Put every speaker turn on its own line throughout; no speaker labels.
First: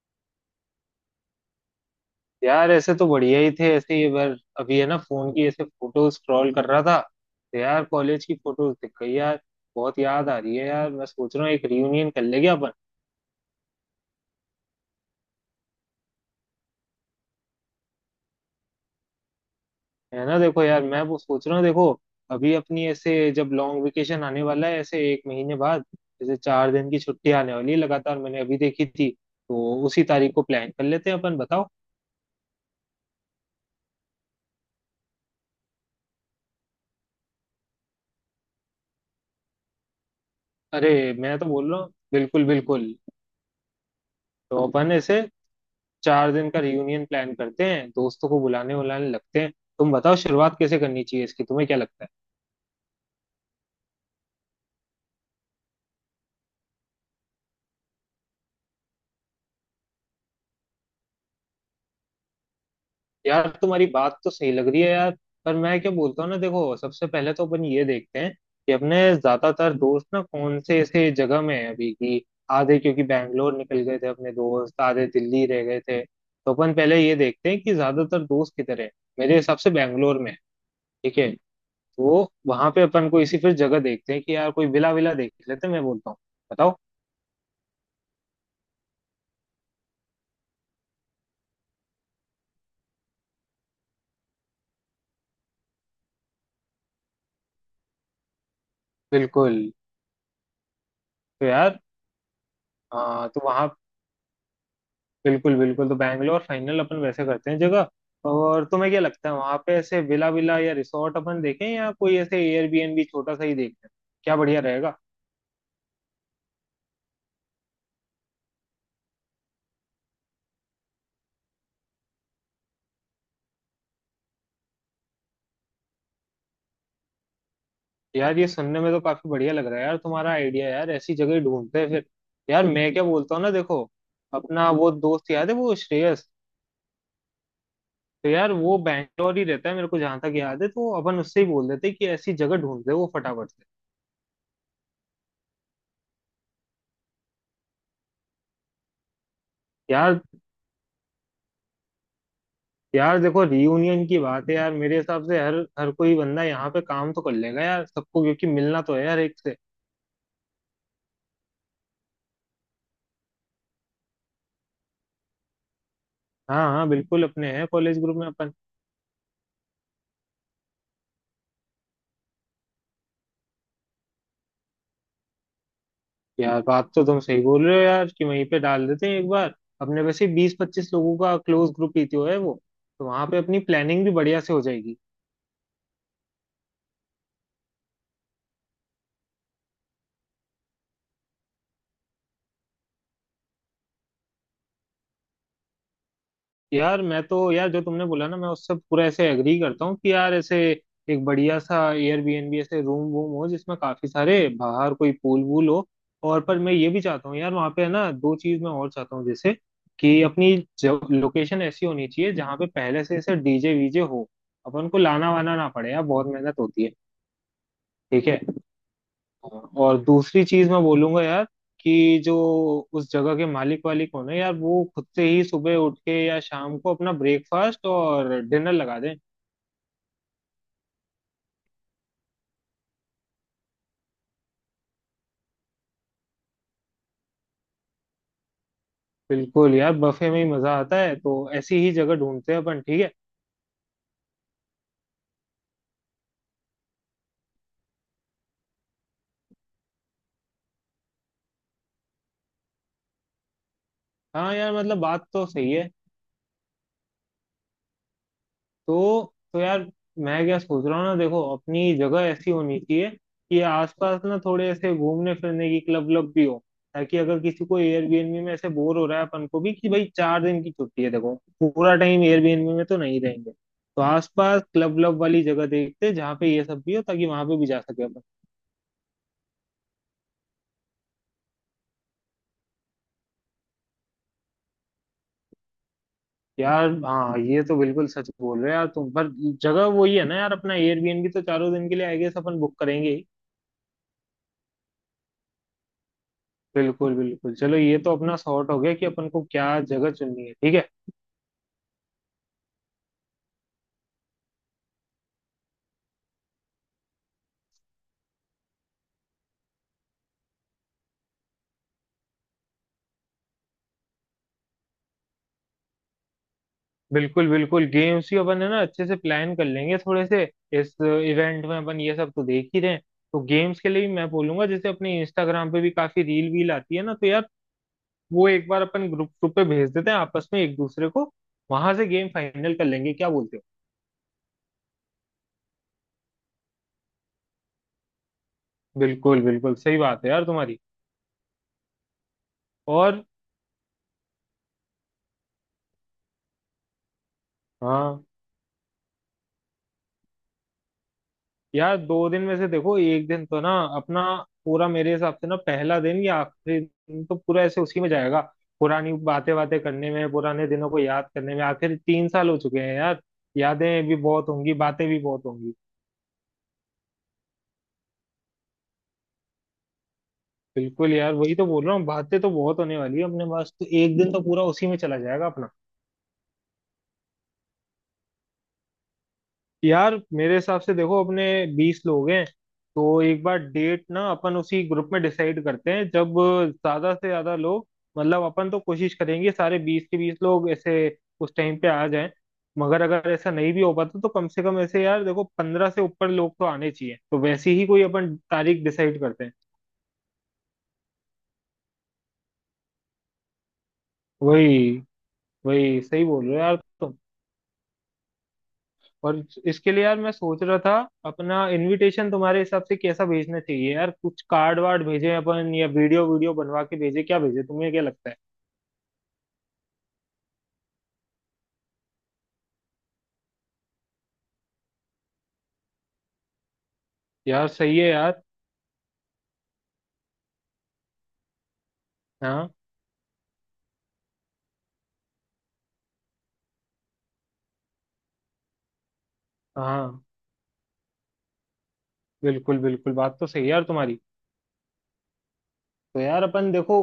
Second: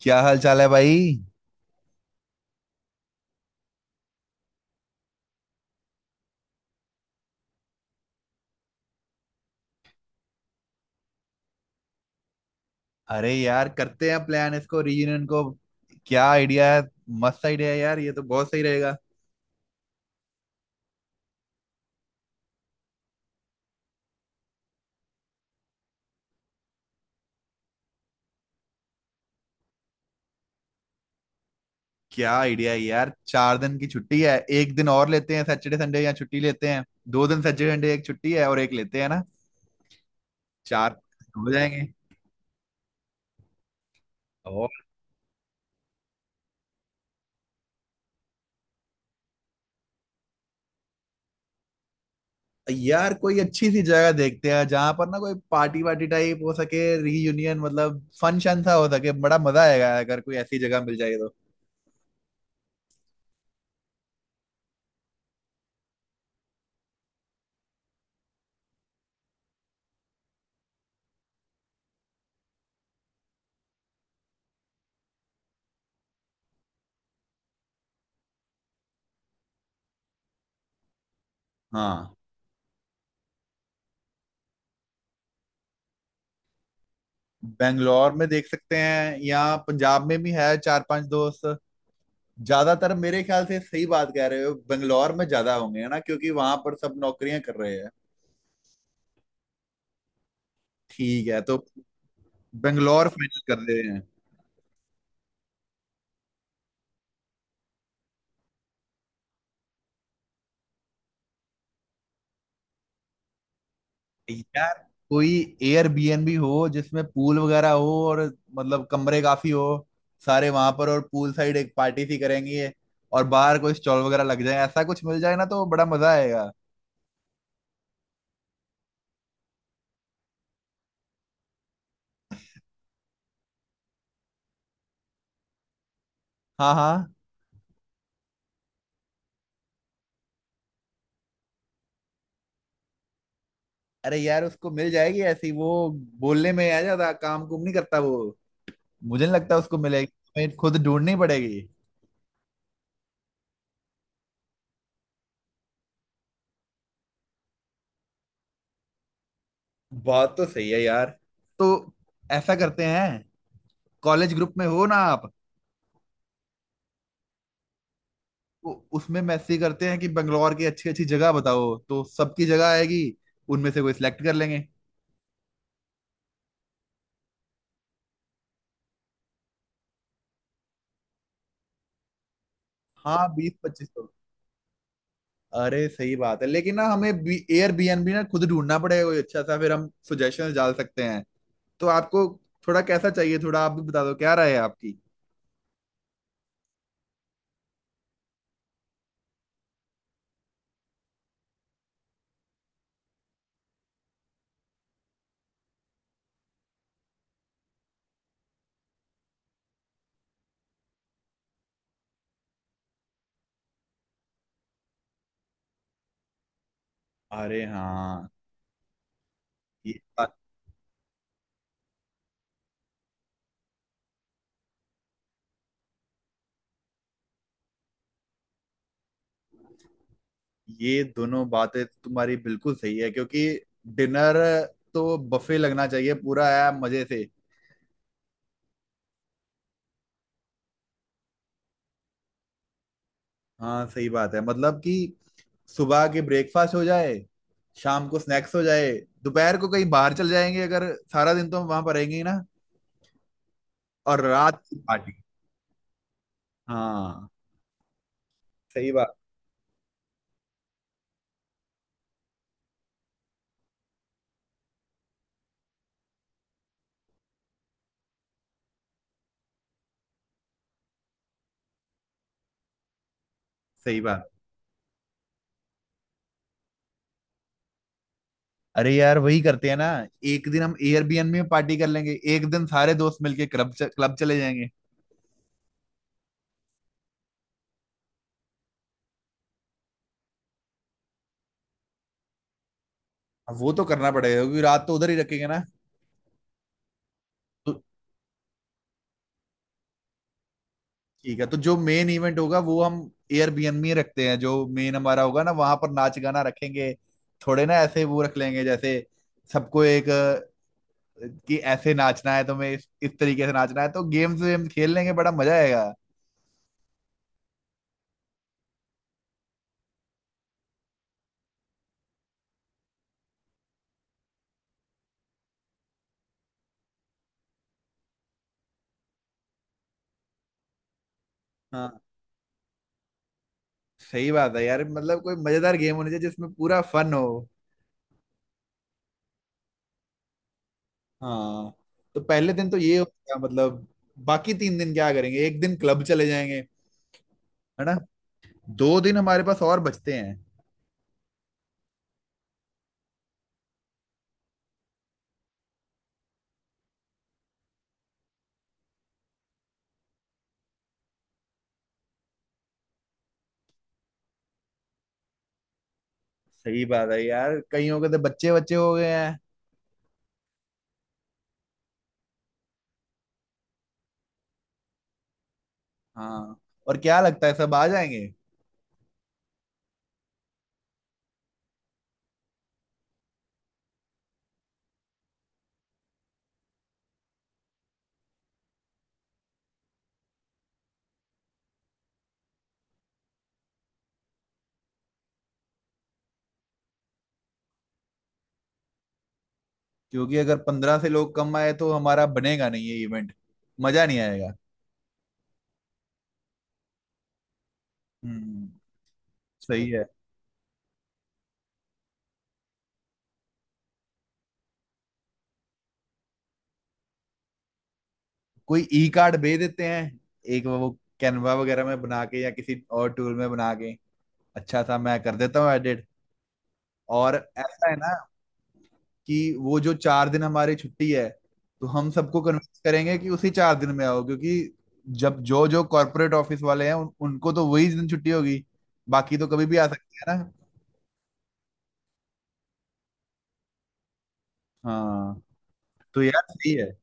क्या हाल चाल है भाई।
यार ऐसे तो बढ़िया ही थे, ऐसे ही बार अभी है ना, फोन की ऐसे फोटो स्क्रॉल कर रहा था। तो यार कॉलेज की फोटोज दिख गई यार। बहुत याद आ रही है यार, मैं सोच रहा हूँ एक रियूनियन कर लेंगे अपन।
अरे यार करते हैं प्लान इसको रीयूनियन को। क्या आइडिया है। मस्त आइडिया है यार, ये तो बहुत सही रहेगा।
है ना? देखो यार, मैं वो सोच रहा हूँ, देखो अभी अपनी ऐसे, जब लॉन्ग वेकेशन आने वाला है ऐसे एक महीने बाद। जैसे 4 दिन की छुट्टी आने वाली है लगातार, मैंने अभी देखी थी। तो उसी तारीख को प्लान कर लेते हैं अपन, बताओ।
क्या आइडिया है यार, 4 दिन की छुट्टी है, एक दिन और लेते हैं, सैटरडे संडे या छुट्टी लेते हैं। दो दिन सैटरडे संडे, एक छुट्टी है और एक लेते हैं ना।
अरे
चार
मैं तो
हो
बोल रहा
जाएंगे।
हूँ, बिल्कुल बिल्कुल। तो
और
अपन ऐसे 4 दिन का रियूनियन प्लान करते हैं, दोस्तों को बुलाने उलाने लगते हैं। तुम बताओ, शुरुआत कैसे करनी चाहिए इसकी, तुम्हें क्या लगता है?
यार कोई अच्छी सी जगह देखते हैं जहां पर ना कोई पार्टी वार्टी टाइप हो सके, रीयूनियन मतलब फन शन सा हो सके, बड़ा मजा आएगा अगर कोई ऐसी जगह मिल जाए तो।
यार तुम्हारी बात तो सही लग रही है यार। पर मैं क्या बोलता हूँ, ना देखो, सबसे पहले तो अपन ये देखते हैं, कि अपने ज्यादातर दोस्त ना कौन से ऐसे जगह में है अभी की। आधे क्योंकि बैंगलोर निकल गए थे अपने दोस्त, आधे दिल्ली रह गए थे, तो अपन पहले ये देखते हैं कि ज्यादातर दोस्त किधर है। मेरे हिसाब से बैंगलोर में है, ठीक है।
हाँ।
तो वहां पे अपन को इसी फिर जगह देखते हैं, कि यार कोई विला विला देख लेते हैं, मैं बोलता हूँ, बताओ।
बेंगलोर में देख सकते हैं, यहाँ पंजाब में भी है चार पांच दोस्त। ज्यादातर मेरे ख्याल से सही बात कह रहे हो, बेंगलोर में ज्यादा होंगे है ना, क्योंकि वहां पर सब नौकरियां कर रहे हैं।
बिल्कुल।
ठीक है
तो
तो
यार
बेंगलोर फाइनल
तो
कर
वहाँ
रहे हैं।
बिल्कुल बिल्कुल, तो बैंगलोर फाइनल अपन वैसे करते हैं जगह। और तुम्हें क्या लगता है वहाँ पे ऐसे विला विला या रिसोर्ट अपन देखें, या कोई ऐसे एयरबीएनबी छोटा सा ही देखते हैं, क्या बढ़िया
यार
रहेगा?
कोई एयरबीएनबी हो जिसमें पूल वगैरह हो, और मतलब कमरे काफी हो सारे वहां पर, और पूल साइड एक पार्टी सी करेंगे। और बाहर कोई स्टॉल वगैरह लग जाए, ऐसा कुछ मिल जाए ना तो बड़ा मजा आएगा।
यार ये सुनने में तो काफी बढ़िया लग रहा है यार, तुम्हारा आइडिया यार, ऐसी जगह ही ढूंढते हैं फिर। यार मैं क्या बोलता हूँ, ना देखो, अपना वो दोस्त याद है वो, श्रेयस।
हाँ हाँ।
तो यार वो बैंगलोर ही रहता है मेरे को जहाँ तक याद है, तो अपन उससे ही बोल देते हैं कि ऐसी जगह ढूंढते हैं वो फटाफट से।
अरे यार उसको मिल जाएगी ऐसी, वो बोलने में आ जाता, काम कुम नहीं करता वो। मुझे नहीं लगता उसको मिलेगी।
यार।
हमें खुद ढूंढनी पड़ेगी।
यार देखो रीयूनियन की बात है यार, मेरे हिसाब से हर हर कोई बंदा यहाँ पे काम तो कर लेगा यार, सबको क्योंकि मिलना तो है यार एक से।
बात तो सही है यार। तो ऐसा करते हैं, कॉलेज ग्रुप में हो ना आप।
हाँ हाँ बिल्कुल, अपने हैं कॉलेज ग्रुप में अपन।
तो उसमें मैसेज करते हैं कि बंगलौर की अच्छी अच्छी जगह बताओ, तो सबकी जगह आएगी। उनमें से कोई सिलेक्ट कर लेंगे।
यार बात तो तुम सही बोल रहे हो यार, कि वहीं पे डाल देते हैं एक बार। अपने वैसे 20-25 लोगों का क्लोज ग्रुप ही तो है वो। तो
हाँ
वहां पे
बीस
अपनी
पच्चीस
प्लानिंग भी
लोग।
बढ़िया से हो जाएगी।
अरे सही बात है, लेकिन ना हमें एयर बीएनबी ना खुद ढूंढना पड़ेगा कोई अच्छा सा, फिर हम सुजेशन डाल सकते हैं। तो आपको थोड़ा कैसा चाहिए, थोड़ा आप भी बता दो क्या राय है आपकी।
यार मैं तो यार, जो तुमने बोला ना, मैं उससे पूरा ऐसे एग्री करता हूँ कि यार ऐसे एक बढ़िया सा एयरबीएनबी, ऐसे रूम वूम हो जिसमें काफी सारे, बाहर कोई पूल वूल हो। और पर मैं ये भी चाहता हूँ यार, वहाँ पे है ना, दो चीज मैं और चाहता हूँ, जैसे कि अपनी लोकेशन ऐसी होनी चाहिए जहाँ पे पहले से ऐसे डीजे वीजे हो। अपन को लाना वाना ना पड़े यार, बहुत मेहनत होती है।
अरे हाँ।
ठीक है। हाँ,
ये
और
बात-
दूसरी चीज मैं बोलूंगा यार, कि जो उस जगह के मालिक वालिक हो ना यार, वो खुद से ही सुबह उठ के या शाम को अपना ब्रेकफास्ट और डिनर लगा दें।
ये दोनों बातें तो तुम्हारी बिल्कुल सही है, क्योंकि डिनर तो बफे लगना चाहिए पूरा, है मजे से।
बिल्कुल यार, बफे में ही मजा आता है, तो ऐसी ही जगह ढूंढते हैं अपन, ठीक है।
हाँ सही बात है, मतलब कि सुबह के ब्रेकफास्ट हो जाए, शाम को स्नैक्स हो जाए, दोपहर को कहीं बाहर चल जाएंगे अगर, सारा दिन तो हम वहां पर रहेंगे ही ना, और
हाँ
रात
यार
की
मतलब
पार्टी।
बात तो सही है।
हाँ सही बात।
तो तो यार, मैं क्या सोच रहा हूँ, ना देखो, अपनी जगह ऐसी होनी चाहिए कि आसपास ना थोड़े ऐसे घूमने फिरने की क्लब व्लब भी हो। ताकि अगर किसी को एयरबीएनबी में ऐसे बोर हो रहा है, अपन को भी, कि भाई 4 दिन की छुट्टी है देखो। पूरा टाइम एयरबीएनबी में तो नहीं रहेंगे,
सही
तो
बात।
आसपास क्लब व्लब वाली जगह देखते हैं, जहाँ पे ये सब भी हो ताकि वहां पे भी जा सके अपन।
अरे यार वही करते हैं ना, एक दिन हम एयरबीएनबी में पार्टी कर लेंगे, एक दिन सारे दोस्त मिलके क्लब क्लब चले जाएंगे।
यार हाँ ये तो बिल्कुल सच बोल रहे हो यार तुम, पर जगह वही है ना यार, अपना एयरबीएनबी तो चारों दिन के लिए आई गेस अपन बुक करेंगे ही।
वो तो करना पड़ेगा, क्योंकि रात तो उधर ही रखेंगे ना।
बिल्कुल बिल्कुल, चलो
तो
ये तो अपना सॉर्ट हो गया, कि अपन को क्या जगह चुननी है, ठीक है।
ठीक है, तो जो मेन इवेंट होगा वो हम एयरबीएनबी में रखते हैं, जो मेन हमारा होगा ना वहां पर नाच गाना रखेंगे। थोड़े ना ऐसे वो रख लेंगे जैसे सबको एक कि ऐसे नाचना है तुम्हें, इस तरीके से नाचना है, तो गेम्स वेम खेल लेंगे बड़ा मजा आएगा।
बिल्कुल बिल्कुल, गेम्स ही अपन है ना अच्छे से प्लान कर लेंगे थोड़े से। इस इवेंट में अपन ये सब तो देख ही रहे हैं। तो गेम्स के लिए भी मैं बोलूंगा, जैसे अपने इंस्टाग्राम पे भी काफी रील वील आती है ना, तो यार वो एक बार अपन ग्रुप ग्रुप पे भेज देते हैं, आपस में एक दूसरे को। वहां
हाँ
से गेम फाइनल कर लेंगे, क्या बोलते हो?
सही बात है यार, मतलब कोई मजेदार गेम होनी चाहिए जिसमें पूरा फन हो।
बिल्कुल बिल्कुल सही बात है यार तुम्हारी।
हाँ। तो पहले दिन तो ये
और
होगा मतलब, बाकी 3 दिन क्या करेंगे, एक दिन क्लब चले जाएंगे है ना।
हाँ
2 दिन हमारे पास और बचते हैं।
यार, दो दिन में से देखो एक दिन तो ना अपना पूरा, मेरे हिसाब से ना पहला दिन या आखिरी दिन तो पूरा ऐसे उसी में जाएगा। पुरानी बातें बातें करने में, पुराने दिनों को याद करने में, आखिर 3 साल हो चुके हैं यार। यादें भी बहुत होंगी, बातें भी बहुत होंगी।
सही बात है यार, कईयों के तो बच्चे बच्चे हो गए हैं।
बिल्कुल यार, वही तो बोल रहा हूँ, बातें तो बहुत होने वाली है अपने पास, तो एक दिन तो पूरा उसी में चला जाएगा अपना।
हाँ। और क्या लगता है सब आ जाएंगे।
यार मेरे हिसाब से देखो, अपने 20 लोग हैं। तो एक बार डेट ना अपन उसी ग्रुप में डिसाइड करते हैं, जब ज्यादा से ज्यादा लोग, मतलब अपन तो कोशिश करेंगे सारे 20 के 20 लोग ऐसे उस टाइम पे आ जाएं। मगर अगर ऐसा नहीं भी हो पाता, तो कम से कम ऐसे यार देखो 15 से ऊपर लोग तो आने चाहिए, तो वैसी ही कोई अपन तारीख डिसाइड करते हैं।
क्योंकि अगर 15 से लोग कम आए तो हमारा बनेगा नहीं ये इवेंट। मजा नहीं आएगा।
वही वही सही बोल रहे हो यार तुम।
हम्म।
और
सही
इसके
है।
लिए यार मैं सोच रहा था, अपना इनविटेशन तुम्हारे हिसाब से कैसा भेजना चाहिए यार, कुछ कार्ड वार्ड भेजे अपन, या वीडियो वीडियो बनवा के भेजे, क्या भेजे, तुम्हें क्या लगता है?
कोई ई कार्ड भेज देते हैं, एक वो कैनवा वगैरह में बना के या किसी और टूल में बना के अच्छा सा, मैं कर देता हूँ एडिट। और
यार
ऐसा है
सही है
ना,
यार।
कि वो जो 4 दिन हमारी छुट्टी है, तो हम सबको
हाँ
कन्विंस करेंगे कि उसी 4 दिन में आओ, क्योंकि जब जो जो कॉर्पोरेट ऑफिस वाले हैं उनको तो वही दिन छुट्टी होगी। बाकी तो कभी भी आ
हाँ
सकते हैं ना।
बिल्कुल बिल्कुल, बात तो सही है यार तुम्हारी।
हाँ
तो
तो यार
यार अपन
सही है।
देखो,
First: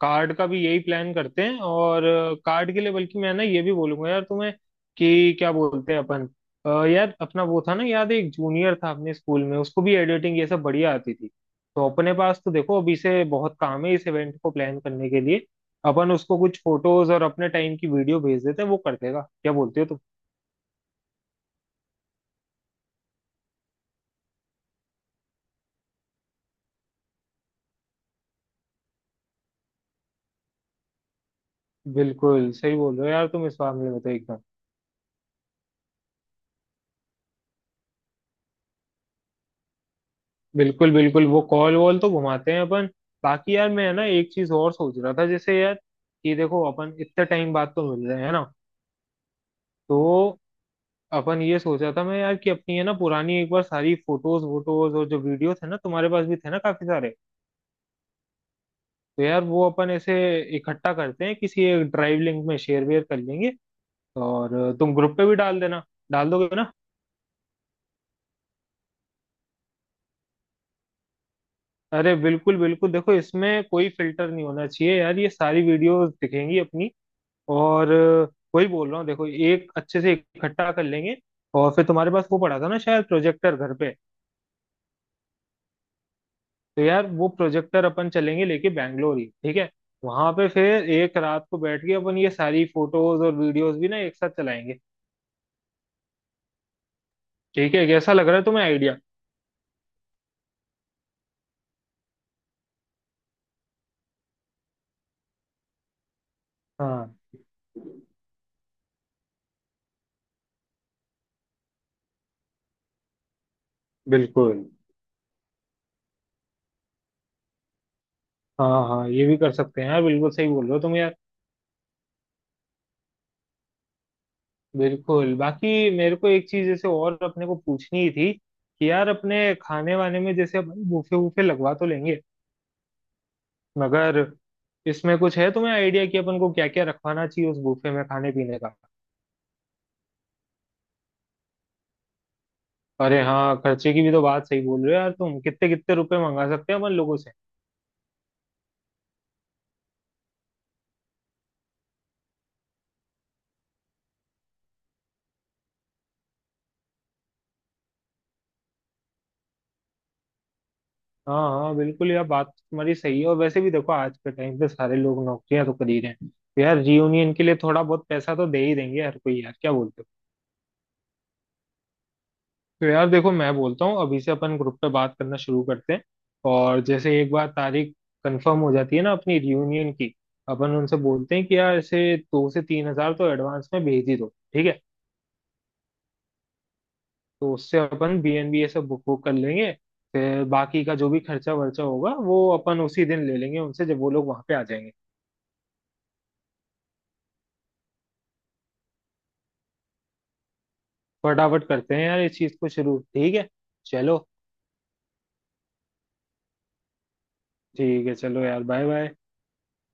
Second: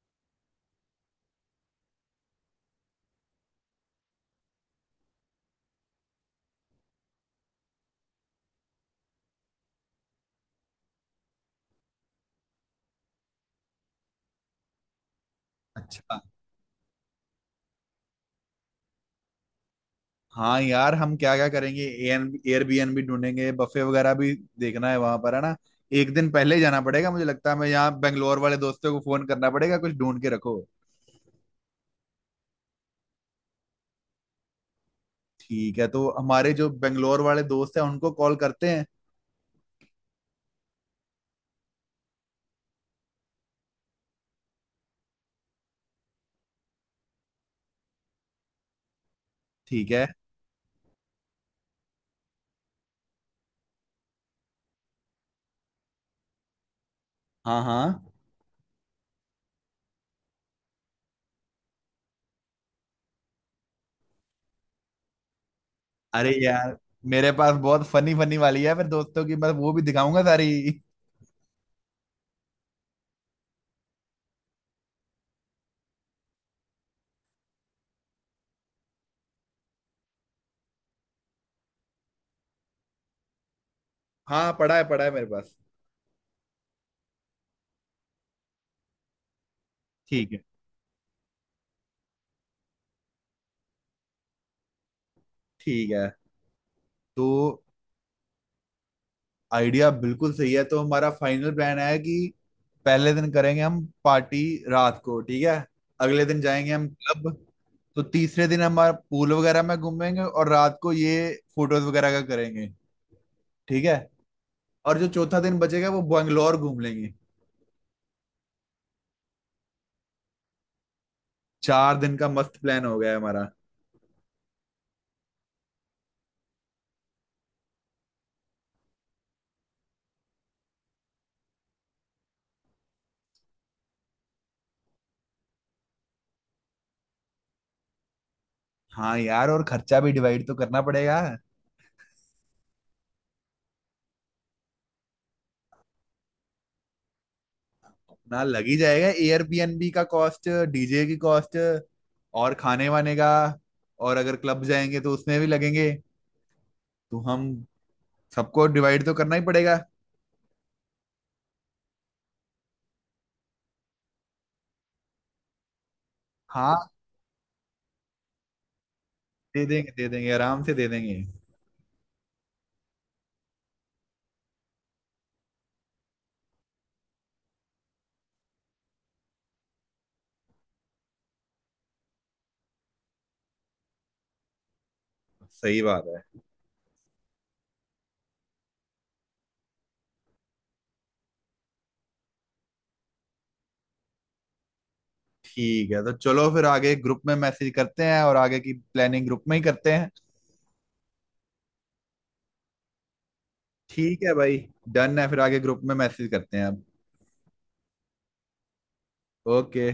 कार्ड का भी यही प्लान करते हैं, और कार्ड के लिए बल्कि मैं ना ये भी बोलूंगा यार तुम्हें, कि क्या बोलते हैं अपन, यार अपना वो था ना, याद है, एक जूनियर था अपने स्कूल में, उसको भी एडिटिंग ये सब बढ़िया आती थी। तो अपने पास तो देखो, अभी से बहुत काम है इस इवेंट को प्लान करने के लिए। अपन
अच्छा।
उसको कुछ फोटोज और अपने टाइम की वीडियो भेज देते हैं, वो कर देगा, क्या बोलते हो तुम?
हाँ यार, हम क्या क्या करेंगे एयरबीएनबी ढूंढेंगे, बफे वगैरह भी देखना है वहां पर है ना। एक दिन पहले ही जाना पड़ेगा मुझे लगता है, मैं यहाँ बेंगलोर वाले दोस्तों को फोन करना पड़ेगा, कुछ ढूंढ के रखो।
बिल्कुल सही बोल रहे हो यार तुम इस मामले में तो, एकदम।
ठीक है, तो हमारे जो बेंगलोर वाले दोस्त हैं उनको कॉल करते हैं।
बिल्कुल बिल्कुल, वो कॉल वॉल तो घुमाते हैं अपन। बाकी यार मैं, है ना, एक चीज और सोच रहा था, जैसे यार, कि देखो अपन इतने टाइम बाद तो मिल रहे हैं ना।
ठीक है।
तो अपन ये सोचा था मैं यार, कि अपनी है ना पुरानी, एक बार सारी फोटोज वोटोज और जो वीडियो थे ना, तुम्हारे पास भी थे ना काफी सारे।
हाँ हाँ।
तो यार वो अपन ऐसे इकट्ठा करते हैं किसी एक ड्राइव लिंक में, शेयर वेयर कर लेंगे। और तुम ग्रुप पे भी डाल देना, डाल
अरे
दोगे ना?
यार मेरे पास बहुत फनी फनी वाली है मेरे दोस्तों की, मैं वो भी दिखाऊंगा सारी।
अरे बिल्कुल बिल्कुल, देखो इसमें कोई फिल्टर नहीं होना चाहिए यार, ये सारी वीडियोस दिखेंगी अपनी। और वही बोल रहा हूँ देखो, एक अच्छे से इकट्ठा कर लेंगे। और फिर तुम्हारे पास वो पड़ा था ना शायद, प्रोजेक्टर घर पे।
हाँ पढ़ा है मेरे पास।
तो यार वो प्रोजेक्टर अपन चलेंगे लेके बैंगलोर ही, ठीक है।
ठीक
वहां
है।
पे फिर एक रात को बैठ के अपन ये सारी फोटोज और वीडियोस भी ना एक साथ चलाएंगे।
ठीक है तो।
ठीक है, कैसा लग रहा है तुम्हें आइडिया?
आइडिया बिल्कुल सही है, तो हमारा फाइनल प्लान है कि पहले दिन करेंगे हम पार्टी रात को, ठीक है, अगले दिन जाएंगे हम
हाँ
क्लब। तो तीसरे दिन हमारा पूल वगैरह में घूमेंगे और रात को ये फोटोज वगैरह का करेंगे, ठीक है।
बिल्कुल।
और जो चौथा दिन बचेगा वो बैंगलोर घूम लेंगे।
हाँ हाँ, ये भी कर सकते हैं यार, बिल्कुल सही बोल रहे हो तुम यार।
4 दिन का मस्त प्लान हो गया है हमारा।
बिल्कुल, बाकी मेरे को एक चीज जैसे और अपने को पूछनी ही थी, कि यार अपने खाने वाने में, जैसे अपन बूफे वूफे लगवा तो लेंगे, मगर इसमें कुछ है तुम्हें आइडिया कि अपन को क्या क्या रखवाना चाहिए उस बुफे में खाने पीने का?
हाँ यार, और खर्चा भी डिवाइड तो करना पड़ेगा।
अरे हाँ, खर्चे की भी तो बात सही बोल रहे हो यार तुम, कितने कितने रुपए मंगा सकते हैं अपन लोगों से?
ना, लग ही जाएगा एयरबीएनबी का कॉस्ट, डीजे की कॉस्ट और खाने वाने का, और अगर क्लब जाएंगे तो उसमें भी लगेंगे। तो हम सबको डिवाइड तो करना ही पड़ेगा।
हाँ हाँ बिल्कुल यार, बात तो तुम्हारी सही है, और वैसे भी देखो आज के टाइम पे सारे लोग नौकरियां तो कर ही रहे हैं, तो यार
हाँ
रियूनियन के लिए थोड़ा बहुत पैसा तो दे ही देंगे हर कोई यार,
दे
क्या
देंगे
बोलते हो?
दे देंगे, आराम से दे देंगे।
तो यार देखो, मैं बोलता हूँ अभी से अपन ग्रुप पे बात करना शुरू करते हैं। और जैसे एक बार तारीख कंफर्म हो जाती है ना अपनी रियूनियन की, अपन उनसे बोलते हैं कि यार ऐसे 2 से 3 हजार तो एडवांस में भेज ही दो, ठीक है।
सही बात है।
तो उससे अपन BNB ये सब बुक बुक कर लेंगे। फिर बाकी का जो भी खर्चा वर्चा होगा, वो अपन उसी दिन ले लेंगे उनसे, जब वो लोग वहां पे आ जाएंगे।
ठीक है तो चलो फिर आगे ग्रुप में मैसेज करते हैं, और आगे की प्लानिंग ग्रुप में ही करते हैं।
फटाफट करते हैं यार इस चीज को शुरू, ठीक है। चलो।
ठीक है भाई। डन है, फिर आगे ग्रुप में मैसेज करते हैं अब।
ठीक है चलो यार, बाय बाय।
ओके।